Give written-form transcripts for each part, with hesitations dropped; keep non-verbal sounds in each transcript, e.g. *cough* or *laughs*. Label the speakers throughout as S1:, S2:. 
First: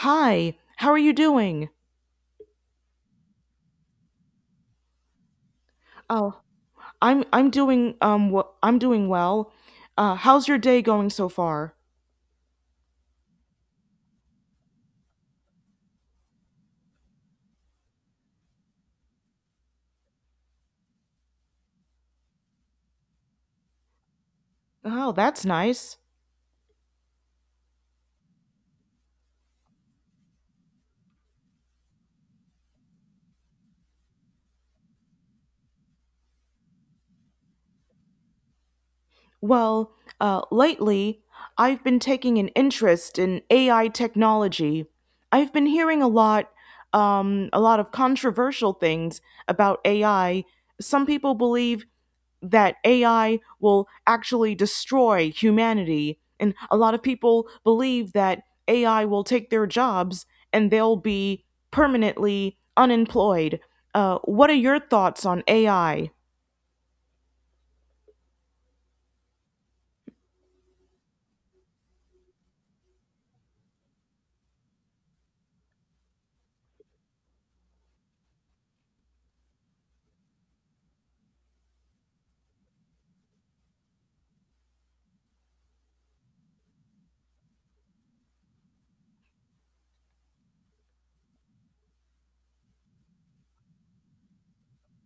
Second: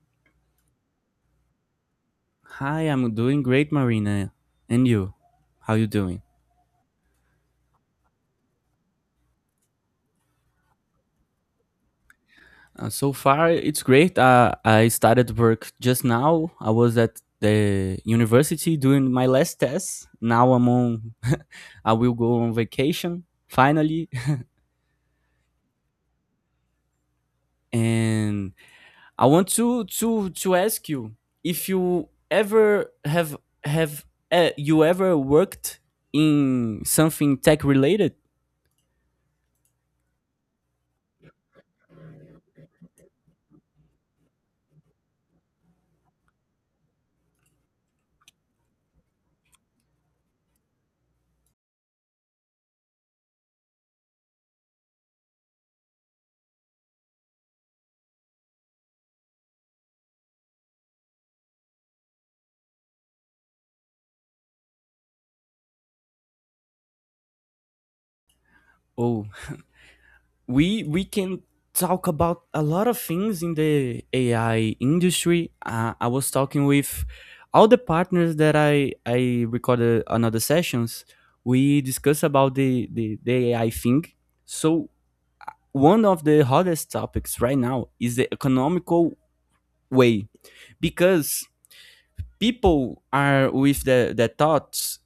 S1: Hi, how are you doing?
S2: Hi, I'm doing great, Marina. And you? How you doing?
S1: Oh, I'm doing I'm doing well. How's your day going so far?
S2: So far, it's great. I started work just now. I was at the university doing my last test. Now I'm on. *laughs* I will go on vacation finally,
S1: Oh, that's nice.
S2: *laughs* and I want to ask you if you ever have have you ever worked in something tech related?
S1: Well, lately I've been taking an interest in AI technology. I've been hearing a lot of controversial things about AI. Some people believe that AI will actually destroy humanity. And a lot of people believe that AI will take their jobs and they'll be permanently unemployed. What are your thoughts on AI?
S2: Oh, we can talk about a lot of things in the AI industry. I was talking with all the partners that I recorded another sessions. We discuss about the AI thing. So one of the hottest topics right now is the economical way, because people are with the thoughts,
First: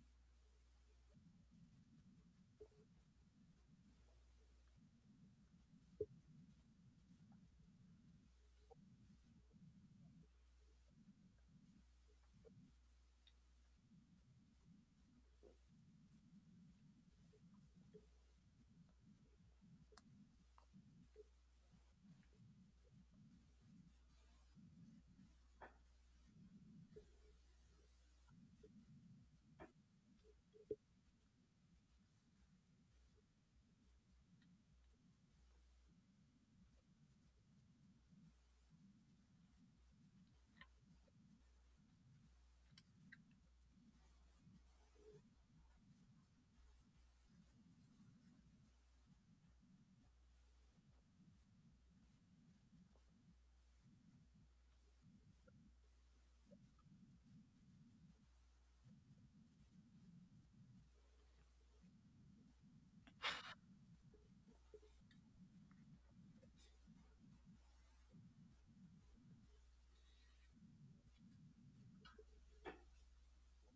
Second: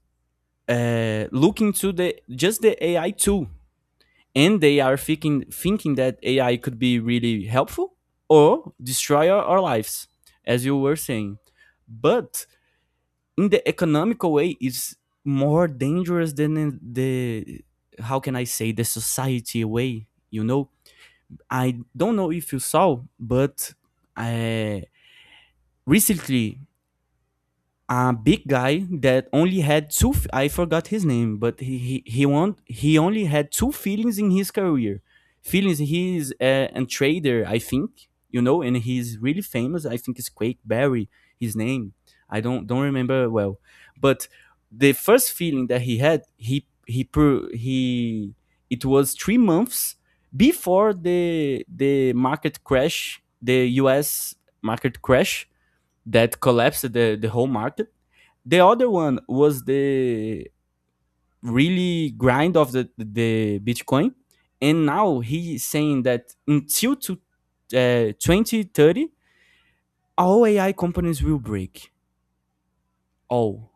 S2: looking to the just the AI tool, and they are thinking that AI could be really helpful or destroy our lives, as you were saying. But in the economical way, it's more dangerous than in the, how can I say, the society way. You know, I don't know if you saw, but uh, recently, a big guy that only had I forgot his name, but won, he only had two feelings in his career, feelings, he's a trader, I think, you know, and he's really famous. I think it's Quake Barry, his name. I don't remember well, but the first feeling that he had, he, it was 3 months before the market crash, the US market crash, that collapsed the whole market. The other one was the really grind of the Bitcoin. And now he's saying that until to, 2030, all AI companies will break. All.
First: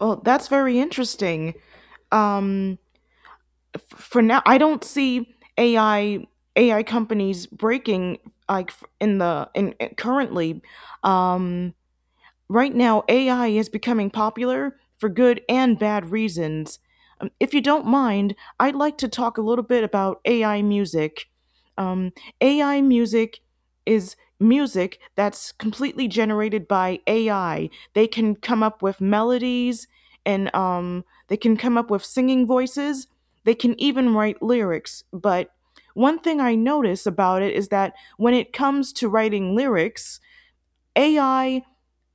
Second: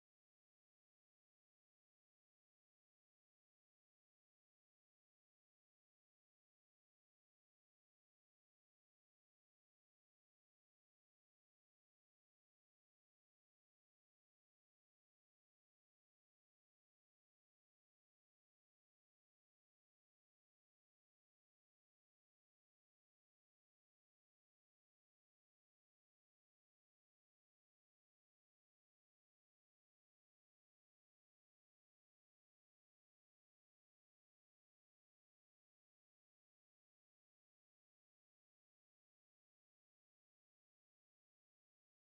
S1: Well, that's very interesting. Um, for now, I don't see AI companies breaking like f- in the in- currently. Um, right now AI is becoming popular for good and bad reasons. If you don't mind, I'd like to talk a little bit about AI music. Um, AI music is music that's completely generated by AI. They can come up with melodies and they can come up with singing voices. They can even write lyrics. But one thing I notice about it is that when it comes to writing lyrics, AI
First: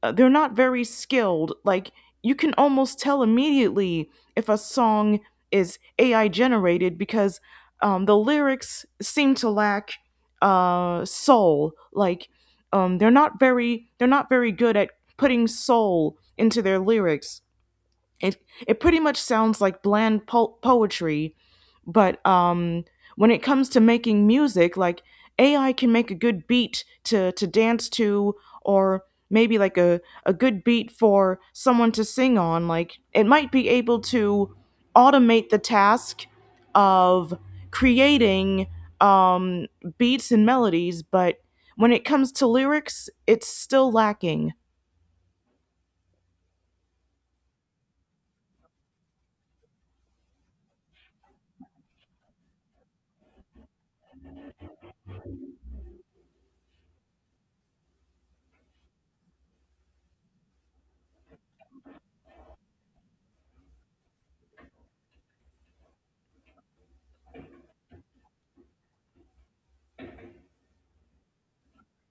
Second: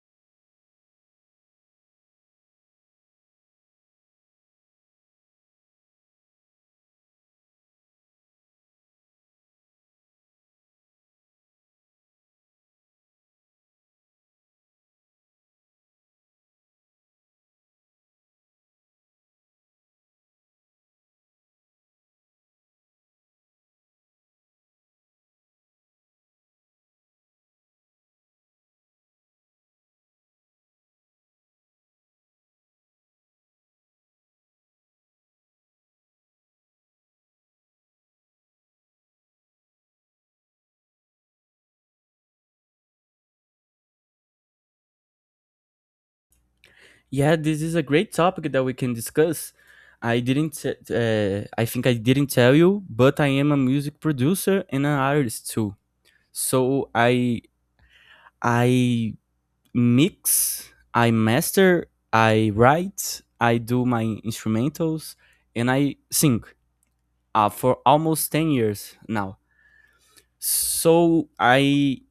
S1: uh, they're not very skilled. Like you can almost tell immediately if a song is AI generated because the lyrics seem to lack soul. Like they're not very good at putting soul into their lyrics. It it pretty much sounds like bland poetry, but when it comes to making music, like AI can make a good beat to dance to, or maybe like a good beat for someone to sing on. Like it might be able to automate the task of creating um, beats and melodies, but when it comes to lyrics, it's still lacking.
S2: Yeah, this is a great topic that we can discuss. I didn't. I think I didn't tell you, but I am a music producer and an artist too. So I mix, I master, I write, I do my instrumentals, and I sing for almost 10 years now. So I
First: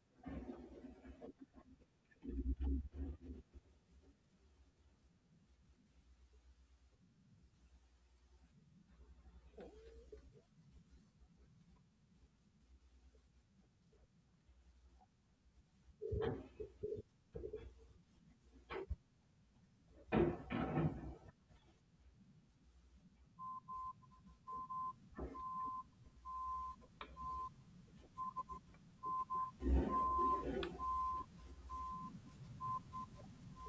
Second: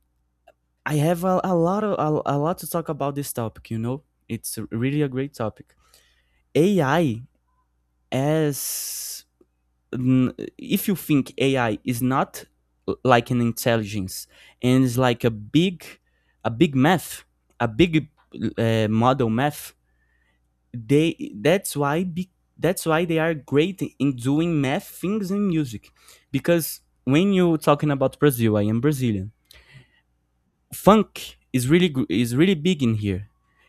S2: I have a lot to talk about this topic, you know. It's really a great topic. AI as n- If you think AI is not like an intelligence, and is like a big math, a big, model math, they that's why be, that's why they are great in doing math things. And music, because when you're talking about Brazil, I am Brazilian, funk is really is really big in here.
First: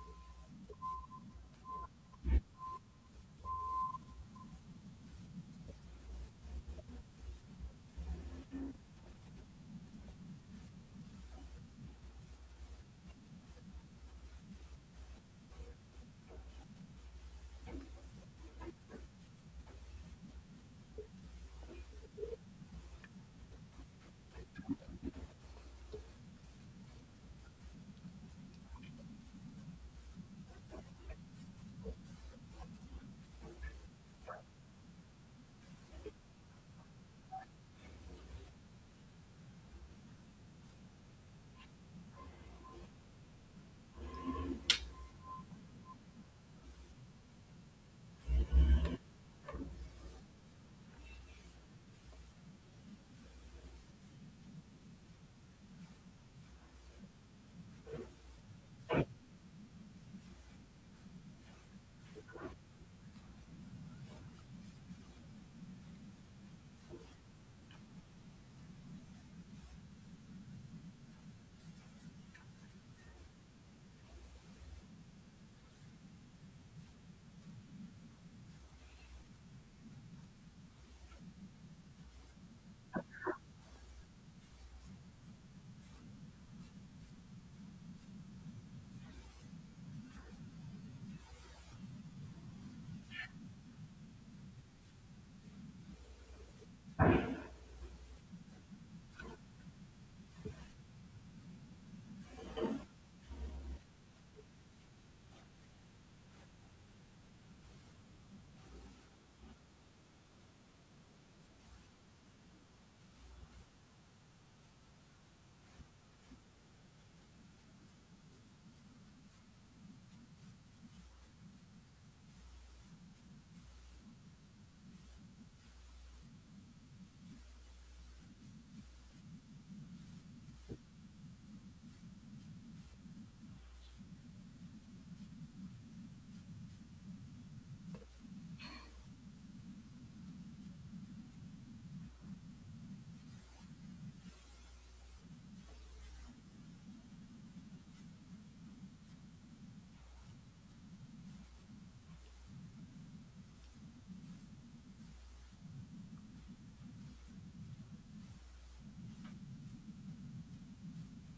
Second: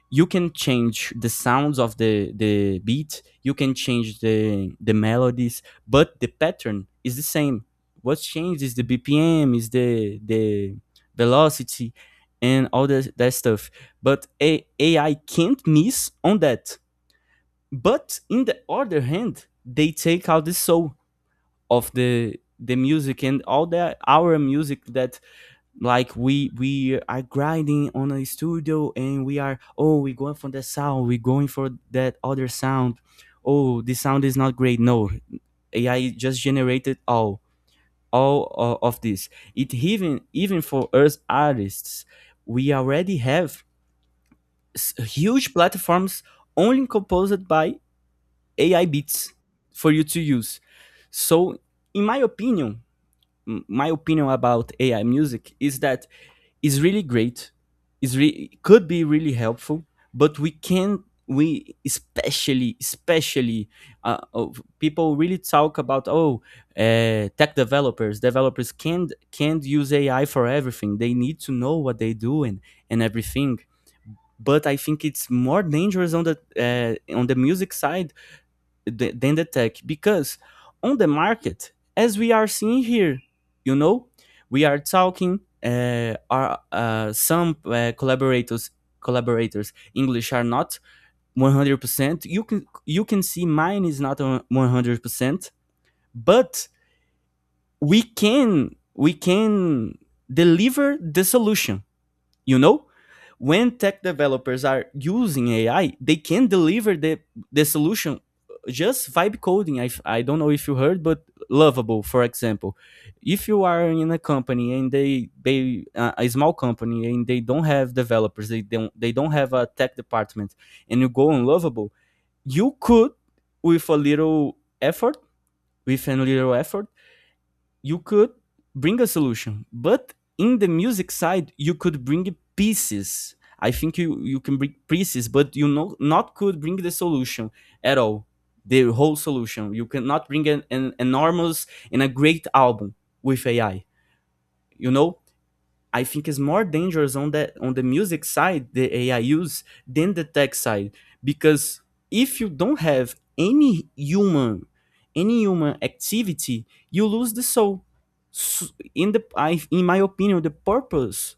S2: You can change the sounds of the beat, you can change the melodies, but the pattern is the same. What's changed is the BPM, is the velocity and all that stuff. But AI can't miss on that. But in the other hand, they take out the soul of the music and all the our music that, like, we are grinding on a studio and we are, oh, we going for that sound, we going for that other sound, oh, this sound is not great, no. AI just generated all of this. It even for us artists, we already have huge platforms only composed by AI bits for you to use. So, in my opinion about AI music is that it's really great. It could be really helpful. But we can, we especially, people really talk about, oh, tech developers can't use AI for everything. They need to know what they do and everything. But I think it's more dangerous on the, on the music side, than the tech. Because on the market, as we are seeing here, you know, we are talking, are some collaborators, english are not 100%, you can see mine is not 100%, but we can deliver the solution, you know. When tech developers are using AI, they can deliver the solution, just vibe coding. I don't know if you heard, but Lovable, for example. If you are in a company and they a small company, and they don't have developers, they don't have a tech department, and you go on Lovable, you could, with a little effort, with a little effort you could bring a solution. But in the music side, you could bring pieces. I think you, you can bring pieces, but, you know, not could bring the solution at all, the whole solution. You cannot bring an enormous and a great album with AI, you know. I think is more dangerous on the, on the music side, the AI use, than the tech side. Because if you don't have any human activity, you lose the soul. In in my opinion, the purpose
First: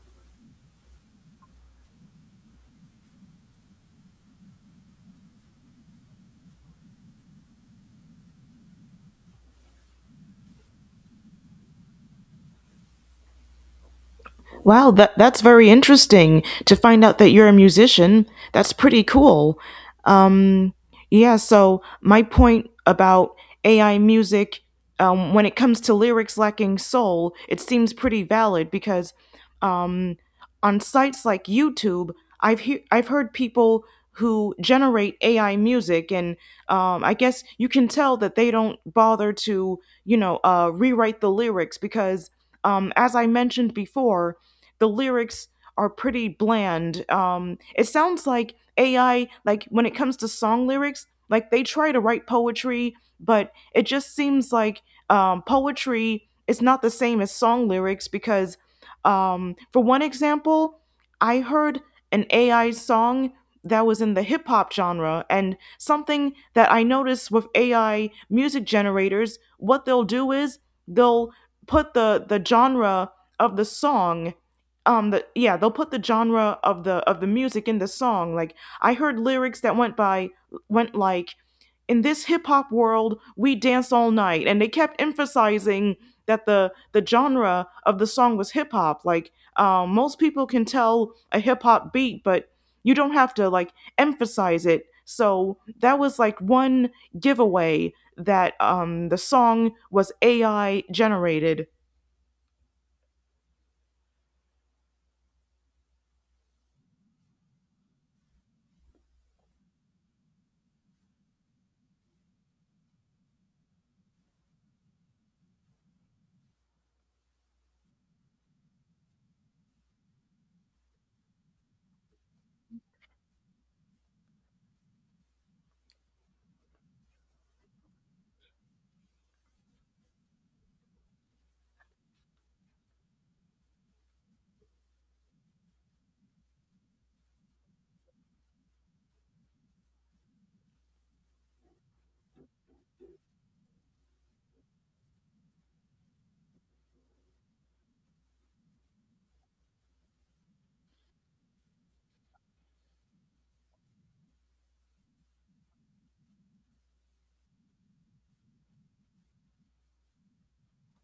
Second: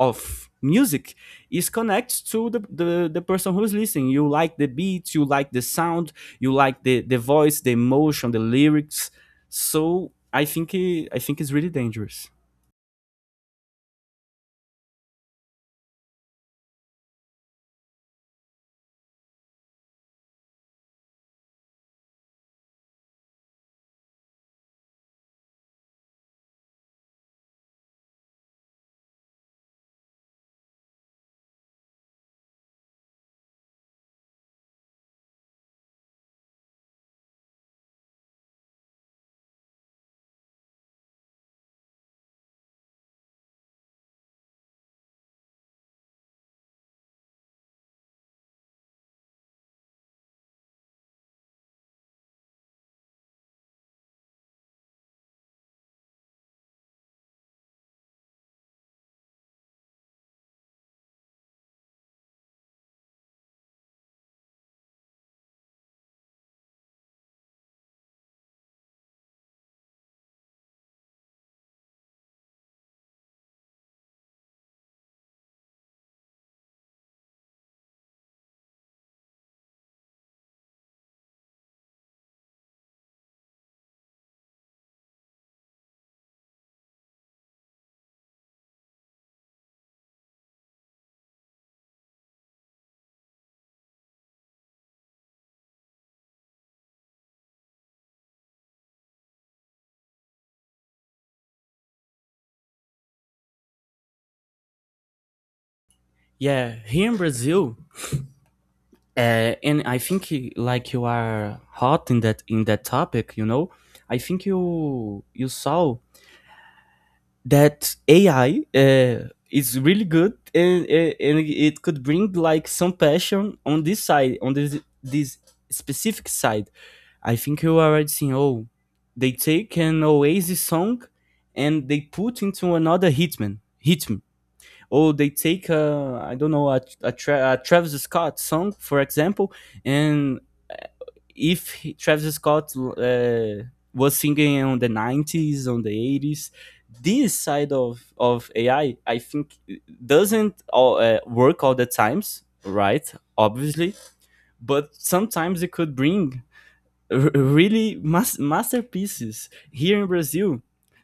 S2: of music is connects to the person who's listening. You like the beat, you like the sound, you like the voice, the emotion, the lyrics. So I think I think it's really dangerous.
S1: Wow, that's very interesting to find out that you're a musician. That's pretty cool. Um, yeah, so my point about AI music, when it comes to lyrics lacking soul, it seems pretty valid because um, on sites like YouTube, I've heard people who generate AI music, and I guess you can tell that they don't bother to, you know, rewrite the lyrics because, as I mentioned before the lyrics are pretty bland. It sounds like AI, like when it comes to song lyrics, like they try to write poetry, but it just seems like poetry is not the same as song lyrics because, for one example, I heard an AI song that was in the hip hop genre, and something that I noticed with AI music generators, what they'll do is they'll put the genre of the song the Yeah, they'll put the genre of the music in the song. Like I heard lyrics that went like, "In this hip hop world we dance all night," and they kept emphasizing that the genre of the song was hip hop. Like most people can tell a hip hop beat, but you don't have to like emphasize it. So that was like one giveaway that the song was AI generated.
S2: Yeah, here in Brazil. And I think like you are hot in that, in that topic, you know. I think you saw that AI, is really good, and and it could bring like some passion on this side, on this specific side. I think you already seen, oh, they take an Oasis song and they put into another hitman hit. Or they take a, I don't know, a Travis Scott song, for example, and, uh, if he, Travis Scott, was singing on the '90s, on the '80s, this side of AI, I think doesn't all, work all the times, right? Obviously. But sometimes it could bring masterpieces. Here in Brazil,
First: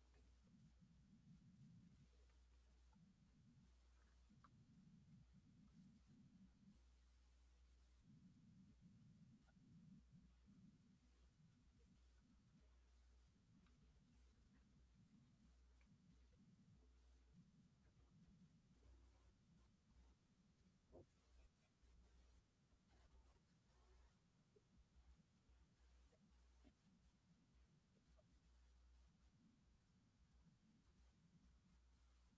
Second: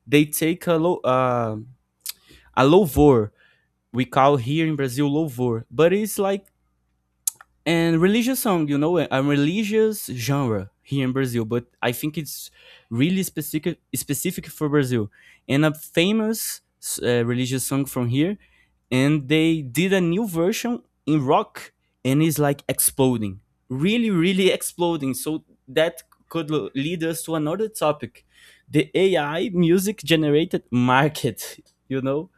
S2: they take a low a louvor. We call here in Brazil louvor, but it's like a religious song, you know, a religious genre here in Brazil. But I think it's really specific for Brazil. And a famous, religious song from here, and they did a new version in rock, and it's like exploding, really, really exploding. So that could lead us to another topic, the AI music generated market, you know?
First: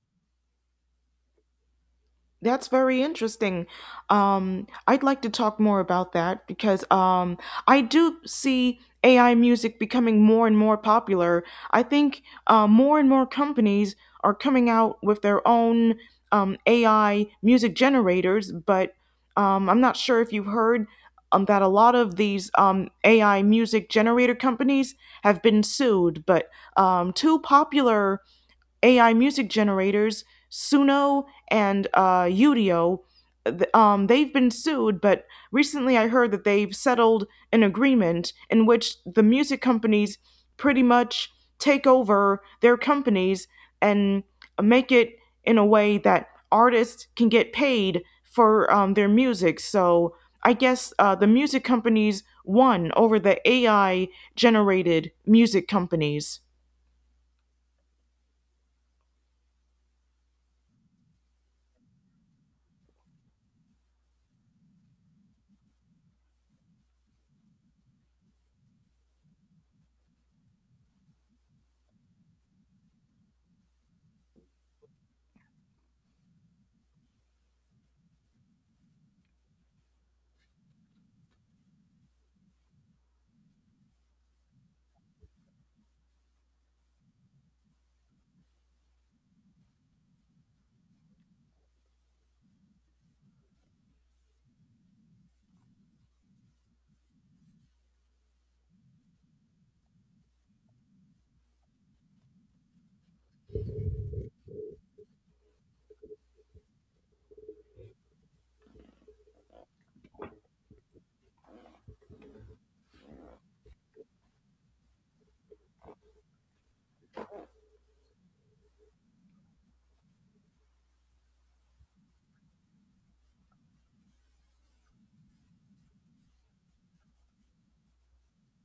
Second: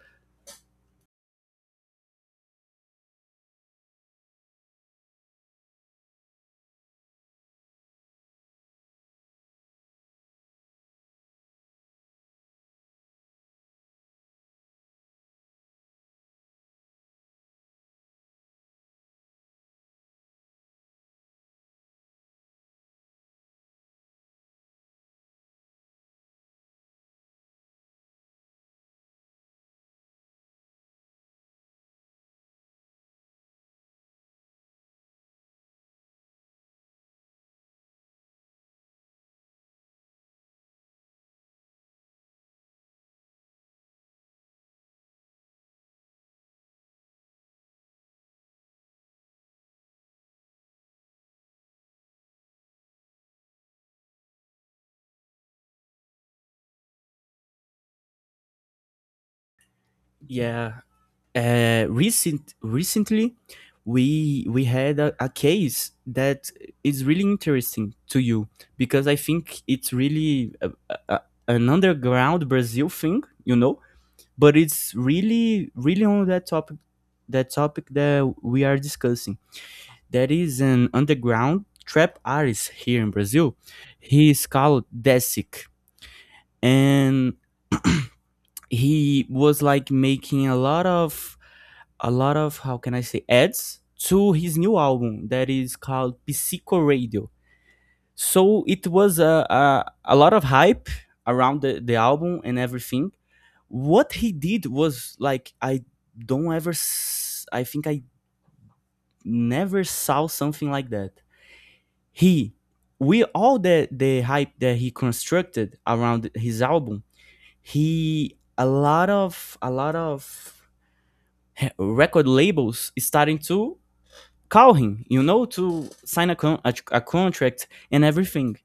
S1: That's very interesting. I'd like to talk more about that because I do see AI music becoming more and more popular. I think more and more companies are coming out with their own AI music generators, but I'm not sure if you've heard that a lot of these AI music generator companies have been sued, but two popular AI music generators, Suno and Udio, they've been sued, but recently I heard that they've settled an agreement in which the music companies pretty much take over their companies and make it in a way that artists can get paid for their music. So I guess the music companies won over the AI generated music companies.
S2: Yeah, recently we had a case that is really interesting to you, because I think it's really an underground Brazil thing, you know, but it's really really on that topic, that we are discussing. There is an underground trap artist here in Brazil. He is called Desic, and he was like making a lot of, how can I say, ads to his new album that is called Psycho Radio. So it was a lot of hype around the album and everything. What he did was like, I don't ever s- I think I never saw something like that. He, with all the hype that he constructed around his album, he a lot of record labels starting to call him, you know, to sign a contract and everything.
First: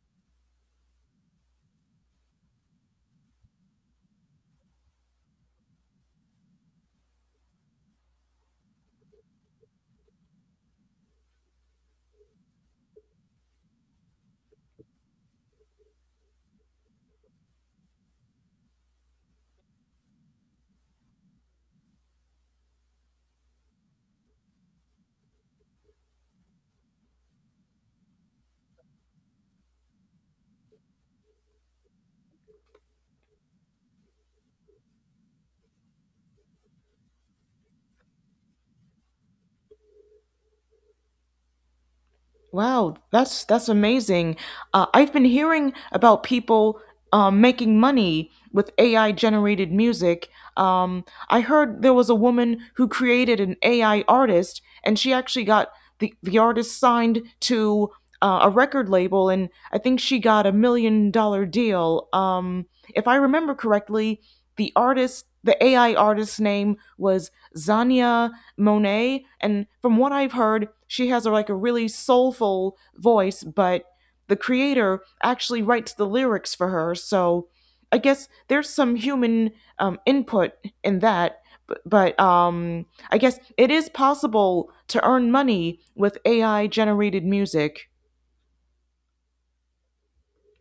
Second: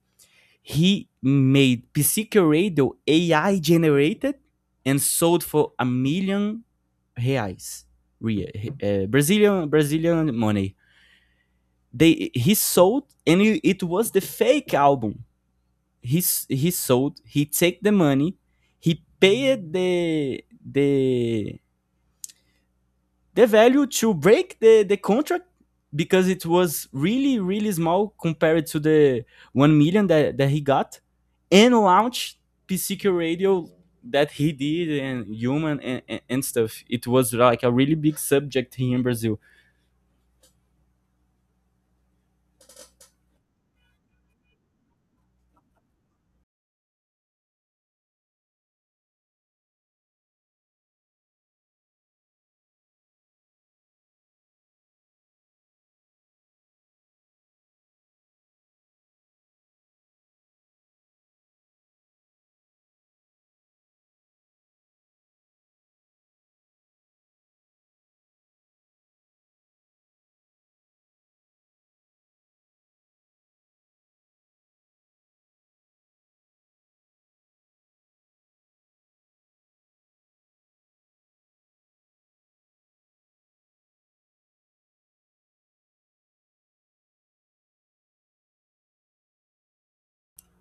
S2: He made PC Radio AI generated and sold for a million reais, Brazilian money. They he sold, and it was the fake album. He he sold. He take the money. He paid the value to break the contract, because it was really, really small compared to the 1 million that, that he got, and launch PCQ radio that he did, and human and stuff. It was like a really big subject here in Brazil.
S1: Wow, that's amazing. I've been hearing about people making money with AI generated music. I heard there was a woman who created an AI artist, and she actually got the artist signed to a record label, and I think she got $1 million deal. If I remember correctly, the artist, the AI artist's name was Zania Monet. And from what I've heard, she has like a really soulful voice, but the creator actually writes the lyrics for her. So I guess there's some human input in that. But, I guess it is possible to earn money with AI generated music.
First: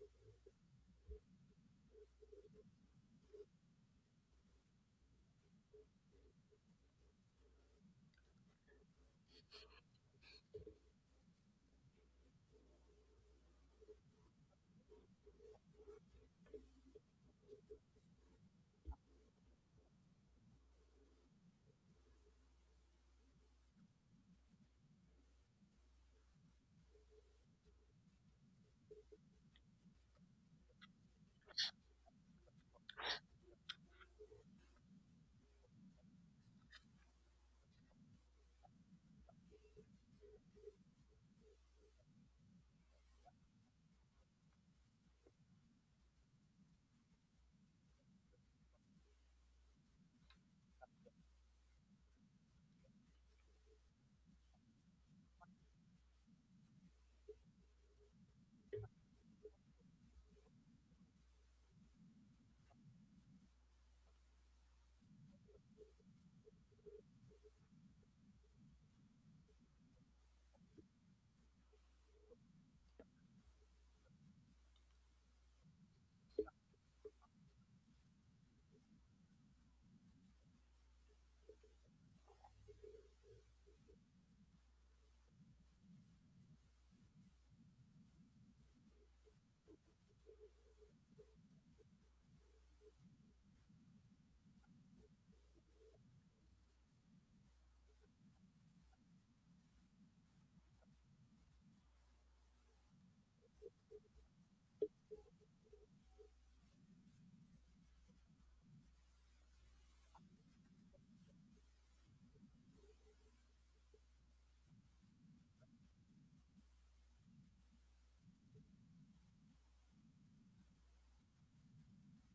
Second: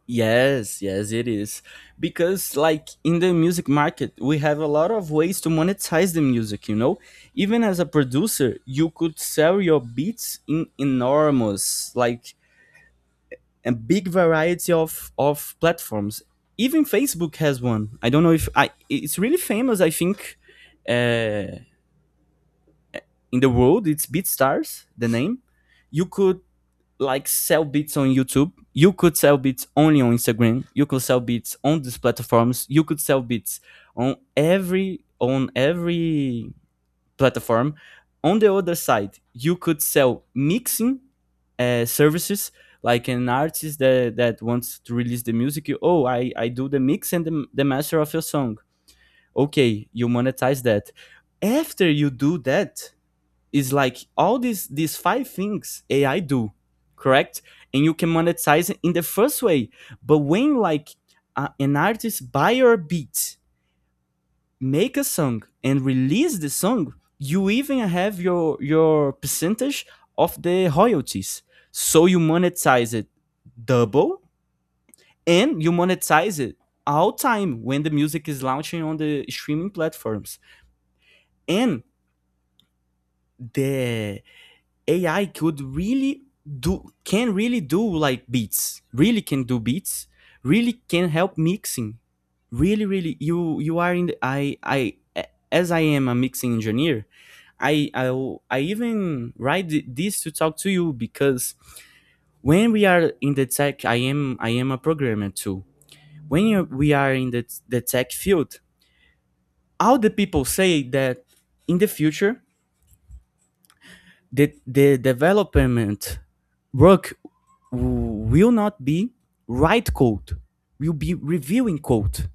S2: Yes, yes, it is. Because, like, in the music market, we have a lot of ways to monetize the music, you know? Even as a producer, you could sell your beats in enormous, like, a big variety of platforms. Even Facebook has one. I don't know if I. It's really famous. I think, uh, in the world, it's BeatStars, the name. You could, like, sell beats on YouTube. You could sell beats only on Instagram. You could sell beats on these platforms. You could sell beats on every platform. On the other side, you could sell mixing, services, like an artist that, that wants to release the music. You, oh, I do the mix and the master of your song. Okay, you monetize that. After you do that, is like all these five things AI do, correct? And you can monetize it in the first way. But when like, an artist buy your beat, make a song and release the song, you even have your percentage of the royalties. So you monetize it double, and you monetize it all time when the music is launching on the streaming platforms. And the AI could really do, can really do like beats. Really can do beats. Really can help mixing. Really, really you are in the I as I am a mixing engineer, I I I even write this to talk to you because when we are in the tech, I am a programmer too. We are in the tech field, all the people say that in the future the development work will not be write code, will be reviewing code,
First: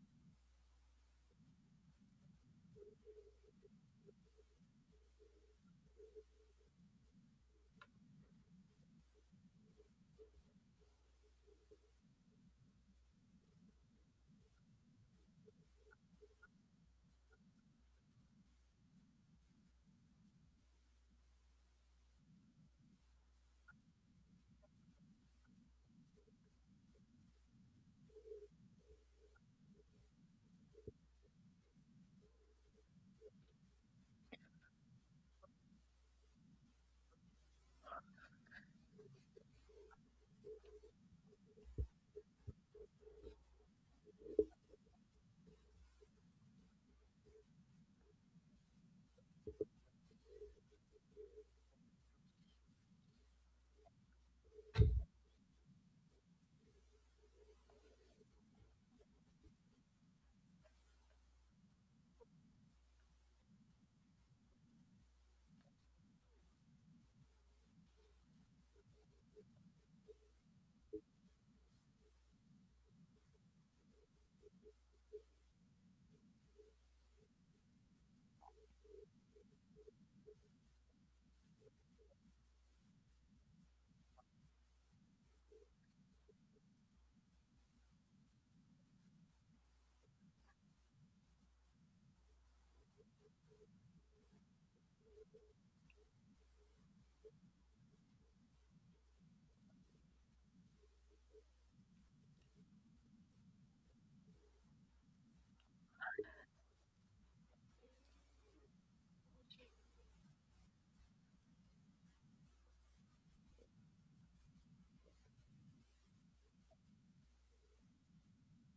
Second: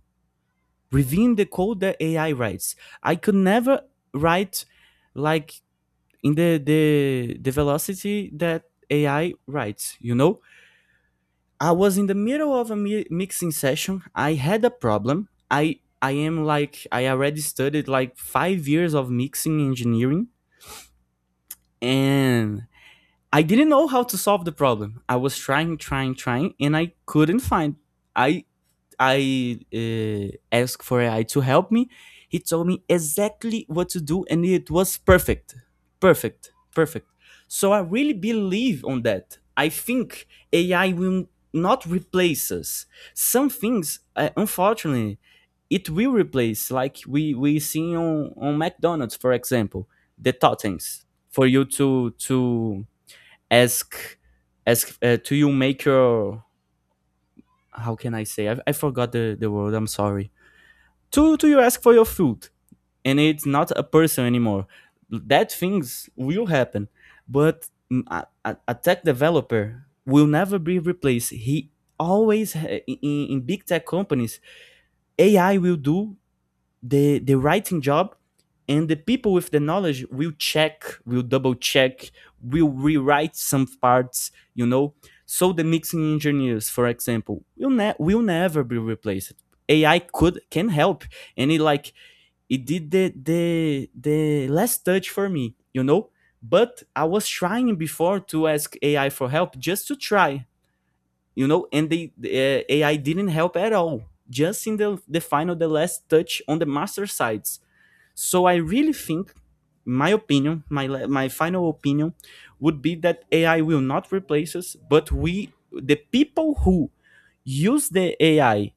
S2: reviewing the code that AI writes. I could never write like in the velocity that AI writes. You know, I was in the middle of a mixing session. I had a problem. I am like I already studied like 5 years of mixing engineering, and I didn't know how to solve the problem. I was trying, trying, trying, and I couldn't find. I I asked for AI to help me. He told me exactly what to do, and it was perfect, perfect, perfect. So I really believe on that. I think AI will not replace us. Some things, unfortunately, it will replace. Like we see on McDonald's, for example, the totems for you to ask to you make your how can I say I forgot the word. I'm sorry to you ask for your food and it's not a person anymore that things will happen but a tech developer will never be replaced. He always in big tech companies, AI will do the writing job, and the people with the knowledge will check, will double check, will rewrite some parts, you know. So the mixing engineers, for example, will, will never be replaced. Ai could can help, and it like it did the last touch for me, you know. But I was trying before to ask AI for help just to try, you know. And AI didn't help at all, just in the final, the last touch on the master sides. So I really think my opinion, my final opinion would be that AI will not replace us, but we, the people who use the AI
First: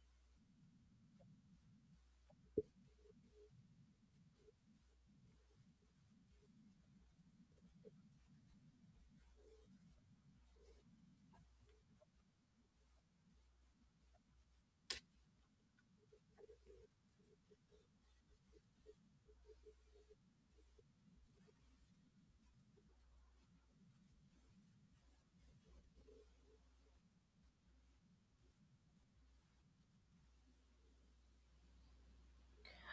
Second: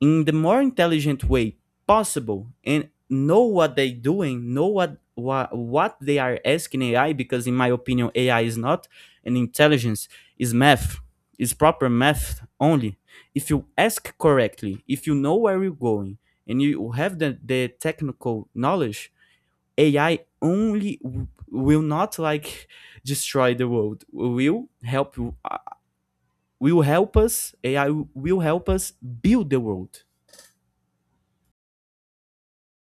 S2: in the more intelligent way possible and know what they're doing, know what they are asking AI, because in my opinion, AI is not an intelligence, is math, is proper math only. If you ask correctly, if you know where you're going, and you have the technical knowledge, AI only will not like destroy the world. Will help us. AI will help us build the world.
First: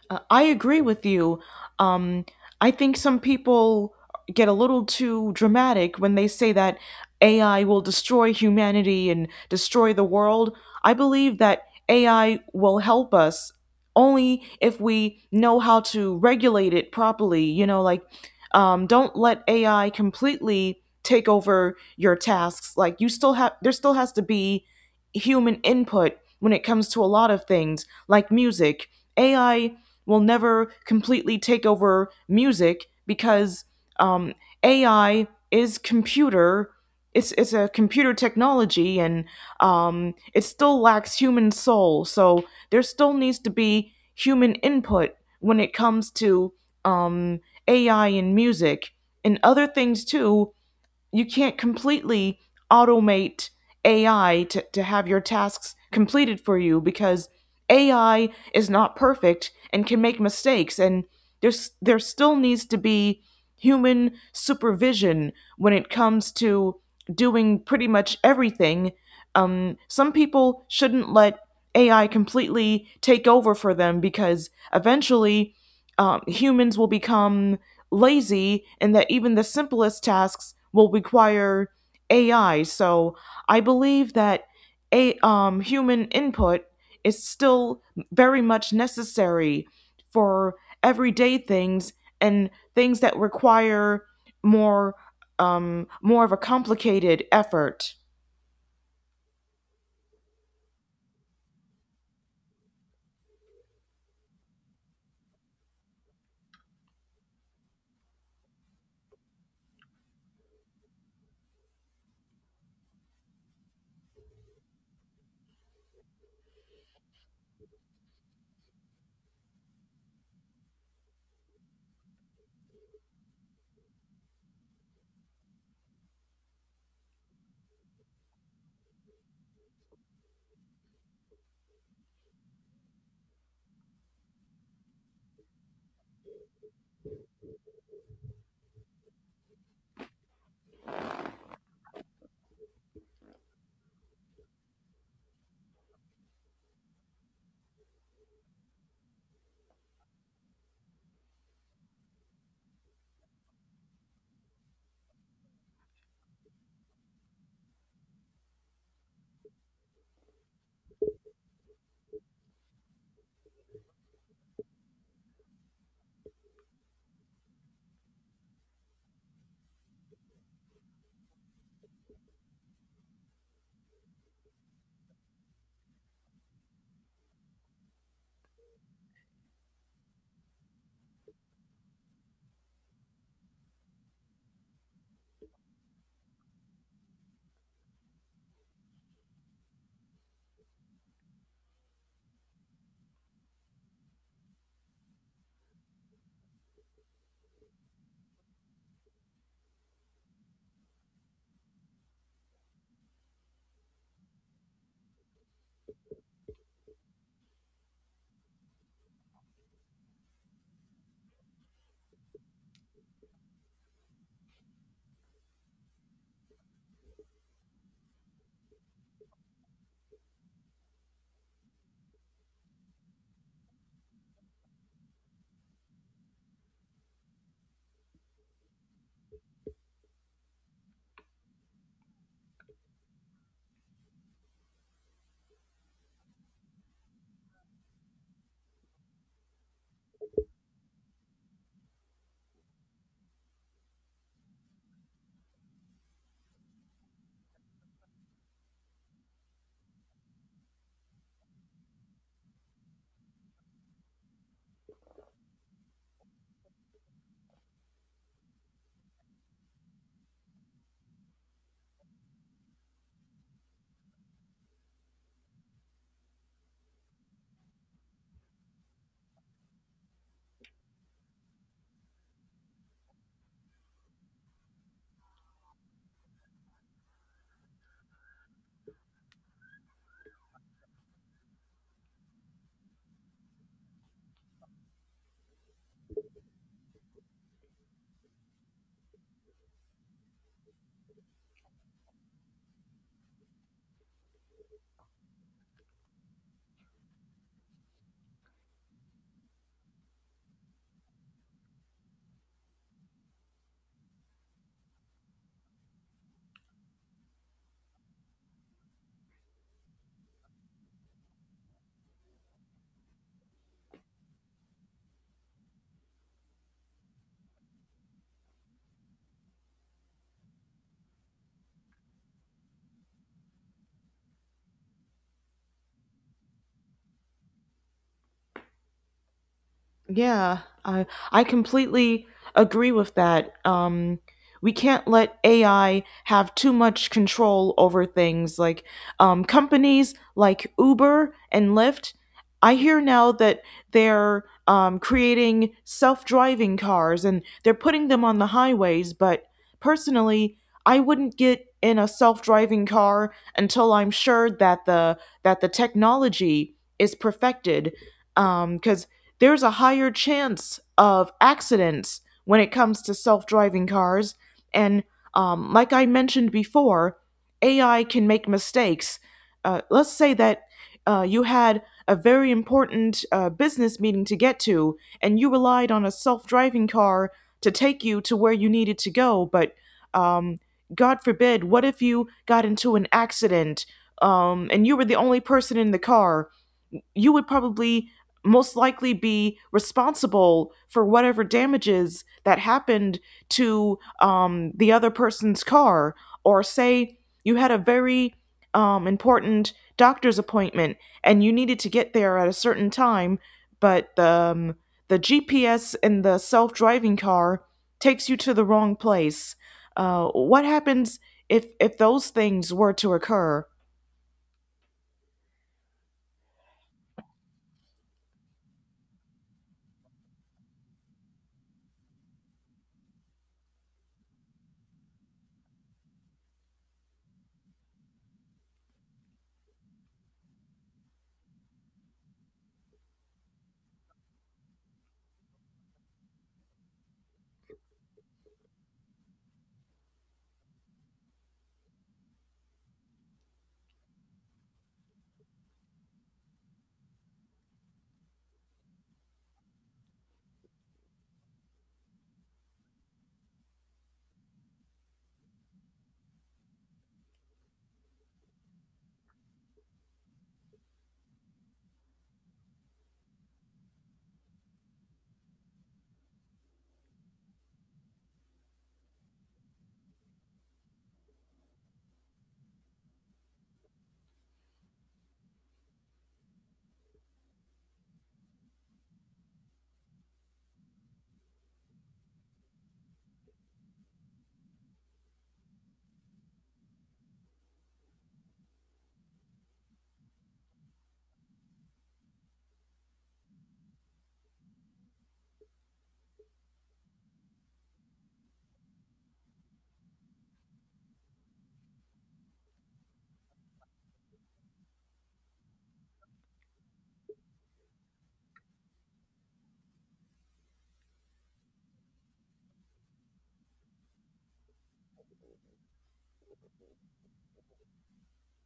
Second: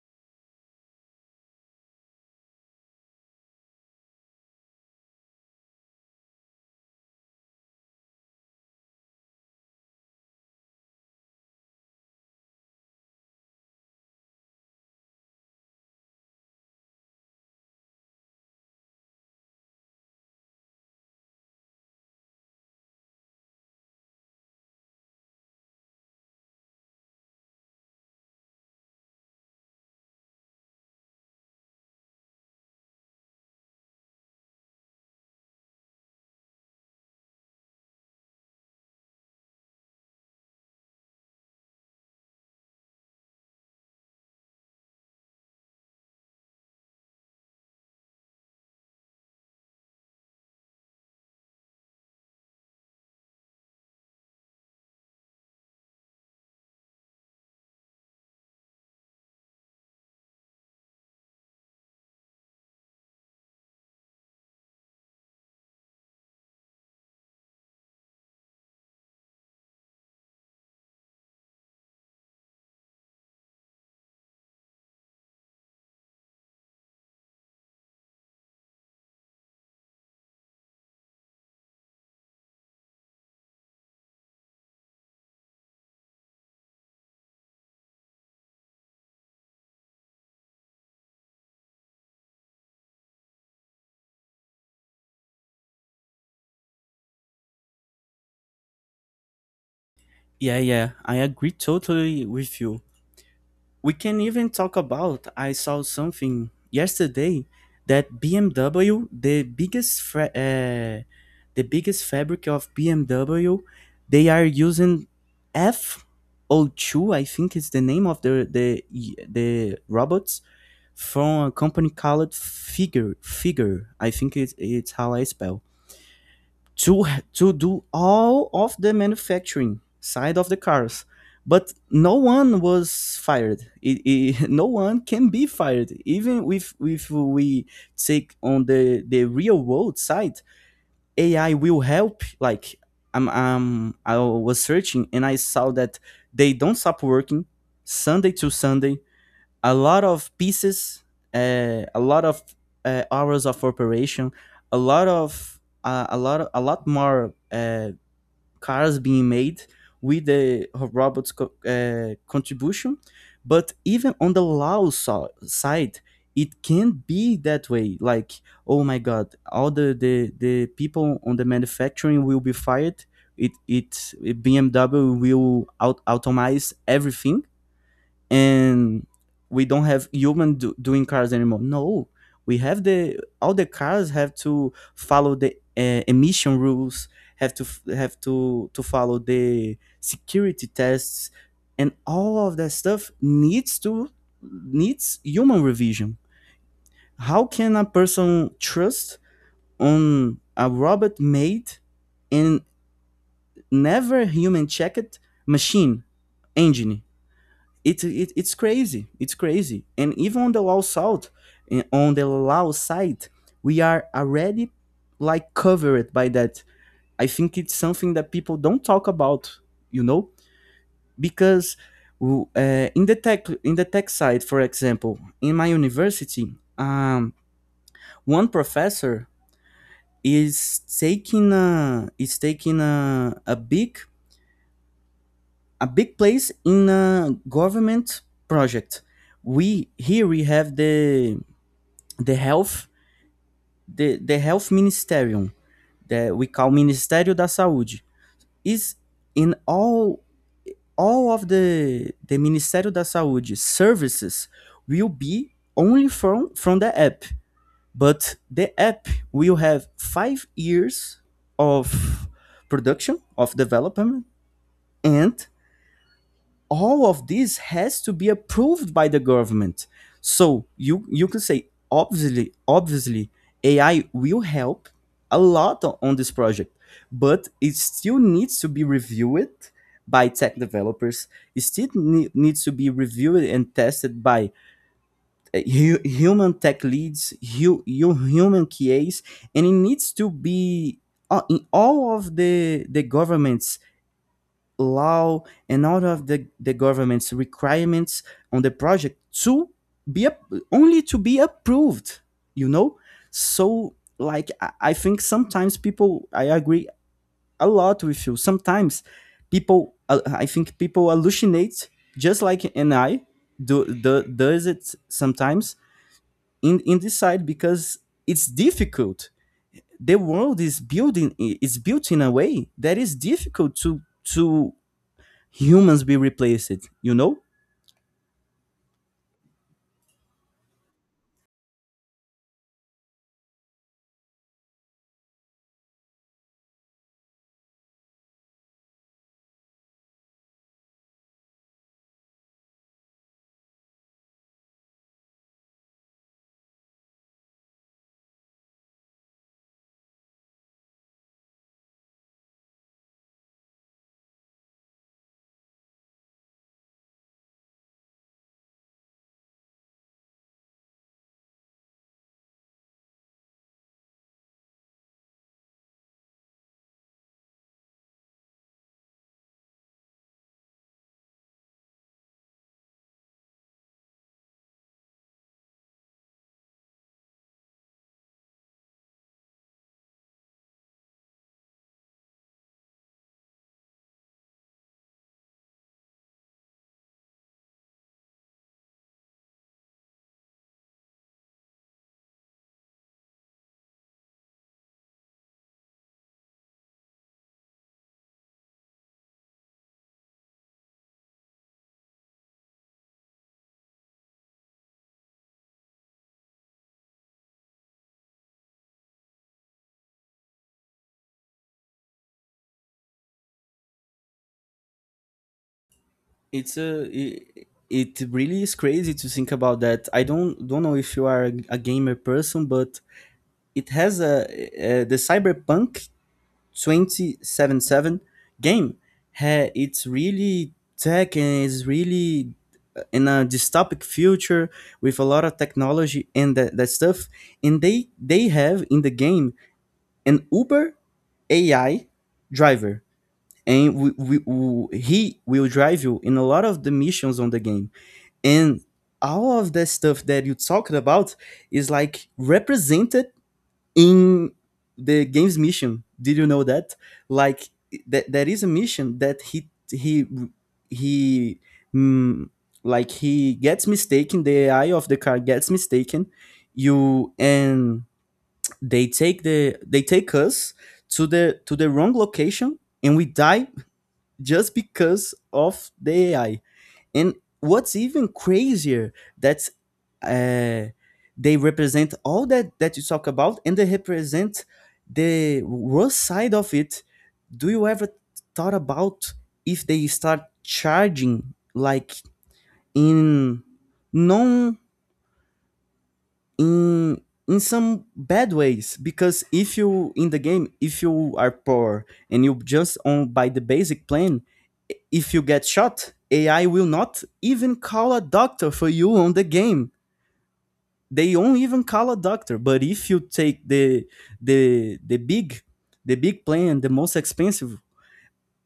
S1: I agree with you. Um, I think some people get a little too dramatic when they say that AI will destroy humanity and destroy the world. I believe that AI will help us only if we know how to regulate it properly. You know, like, don't let AI completely take over your tasks. Like, there still has to be human input when it comes to a lot of things, like music. AI will never completely take over music because um, AI is computer. It's a computer technology and it still lacks human soul. So there still needs to be human input when it comes to um, AI and music and other things too. You can't completely automate AI to have your tasks completed for you because AI is not perfect and can make mistakes and there still needs to be human supervision when it comes to doing pretty much everything. Some people shouldn't let AI completely take over for them because eventually humans will become lazy and that even the simplest tasks will require AI. So I believe that a human input is still very much necessary for everyday things and things that require more more of a complicated effort.
S2: Yeah, yeah, I agree totally with you. We can even talk about I saw something yesterday that BMW, the biggest the biggest fabric of BMW, they are using F02, I think is the name of the robots from a company called Figure. I think it's how I spell to to do all of the manufacturing side of the cars, but no one was fired. *laughs* No one can be fired. Even if we take on the real world side, AI will help like. I was searching and I saw that they don't stop working Sunday to Sunday, a lot of pieces, a lot of hours of operation, a lot of a lot more cars being made with the robots contribution. But even on the law side, it can not be that way. Like, oh my God, all the people on the manufacturing will be fired. It BMW will out automate everything, and we don't have human doing cars anymore. No, we have the all the cars have to follow the emission rules, have to to follow the security tests, and all of that stuff needs to needs human revision. How can a person trust on a robot made and never human checked machine engine? It's crazy. It's crazy. And even on the low side, on the low side, we are already like covered by that. I think it's something that people don't talk about, you know, because in the tech, in the tech side, for example, in my university, one professor is taking a is taking a big place in a government project. We here we have the health, the health ministerium that we call Ministério da Saúde is in all of the Ministério da Saúde services will be only from the app, but the app will have 5 years of production of development, and all of this has to be approved by the government. So you can say, obviously, obviously AI will help a lot on this project, but it still needs to be reviewed by tech developers. It still needs to be reviewed and tested by human tech leads, human QAs, and it needs to be in all of the governments law and out of the government's requirements on the project to be up, only to be approved, you know. So like, I think sometimes people, I agree a lot with you, sometimes people I think people hallucinate just like an I do, do does it sometimes in this side because it's difficult. The world is building is built in a way that is difficult to humans be replaced, you know.
S1: Yeah, I I completely agree with that. We can't let AI have too much control over things like companies like Uber and Lyft. I hear now that they're creating self-driving cars and they're putting them on the highways, but personally, I wouldn't get in a self-driving car until I'm sure that the technology is perfected because there's a higher chance of accidents when it comes to self driving cars. And like I mentioned before, AI can make mistakes. Let's say that you had a very important business meeting to get to, and you relied on a self driving car to take you to where you needed to go, but um, God forbid, what if you got into an accident and you were the only person in the car? You would probably most likely be responsible for whatever damages that happened to the other person's car, or say you had a very important doctor's appointment and you needed to get there at a certain time, but the GPS in the self driving car takes you to the wrong place. What happens if those things were to occur?
S2: It's a it really is crazy to think about that. I don't know if you are a gamer person, but it has the Cyberpunk 2077 game. Ha, it's really tech, and it's really in a dystopic future with a lot of technology and that stuff. And they have in the game an Uber AI driver, and he will drive you in a lot of the missions on the game. And all of the stuff that you talked about is like represented in the game's mission. Did you know that? Like that there is a mission that he mm, like he gets mistaken, the AI of the car gets mistaken you, and they take they take us to the wrong location, and we die just because of the AI. And what's even crazier, that's uh, they represent all that that you talk about, and they represent the worst side of it. Do you ever thought about if they start charging like in non in in some bad ways? Because if you in the game, if you are poor and you just on by the basic plan, if you get shot, AI will not even call a doctor for you on the game. They won't even call a doctor. But if you take the the big the big plan, the most expensive,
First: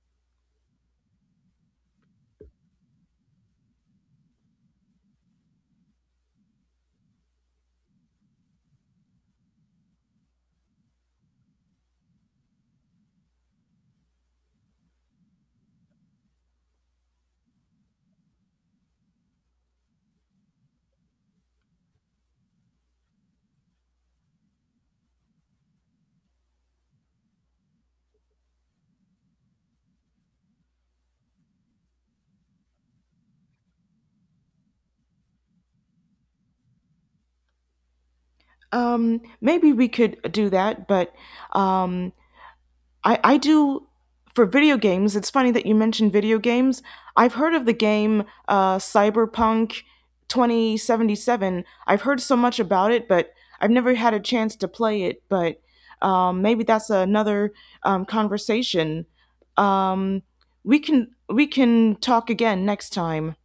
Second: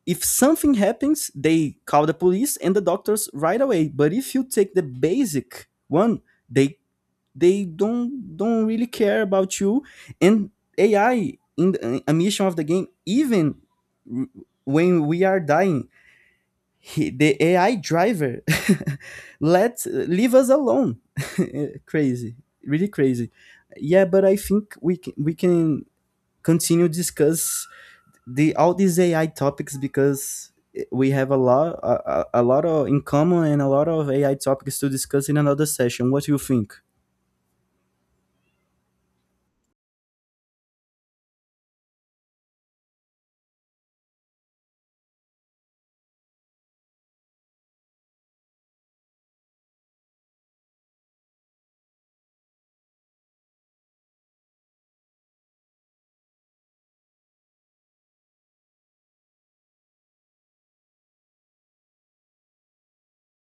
S2: if something happens, they call the police and the doctors right away. But if you take the basic one, they don't really care about you. And AI in a mission of the game, even when we are dying, the AI driver *laughs* let leave us alone. *laughs* Crazy, really crazy. Yeah, but I think we can continue discuss the all these AI topics because we have a lot a lot of in common and a lot of AI topics to discuss in another session. What do you think?
S1: Maybe we could do that, but um, I do for video games. It's funny that you mentioned video games. I've heard of the game Cyberpunk 2077. I've heard so much about it, but I've never had a chance to play it. But maybe that's another conversation. Um, we can talk again next time.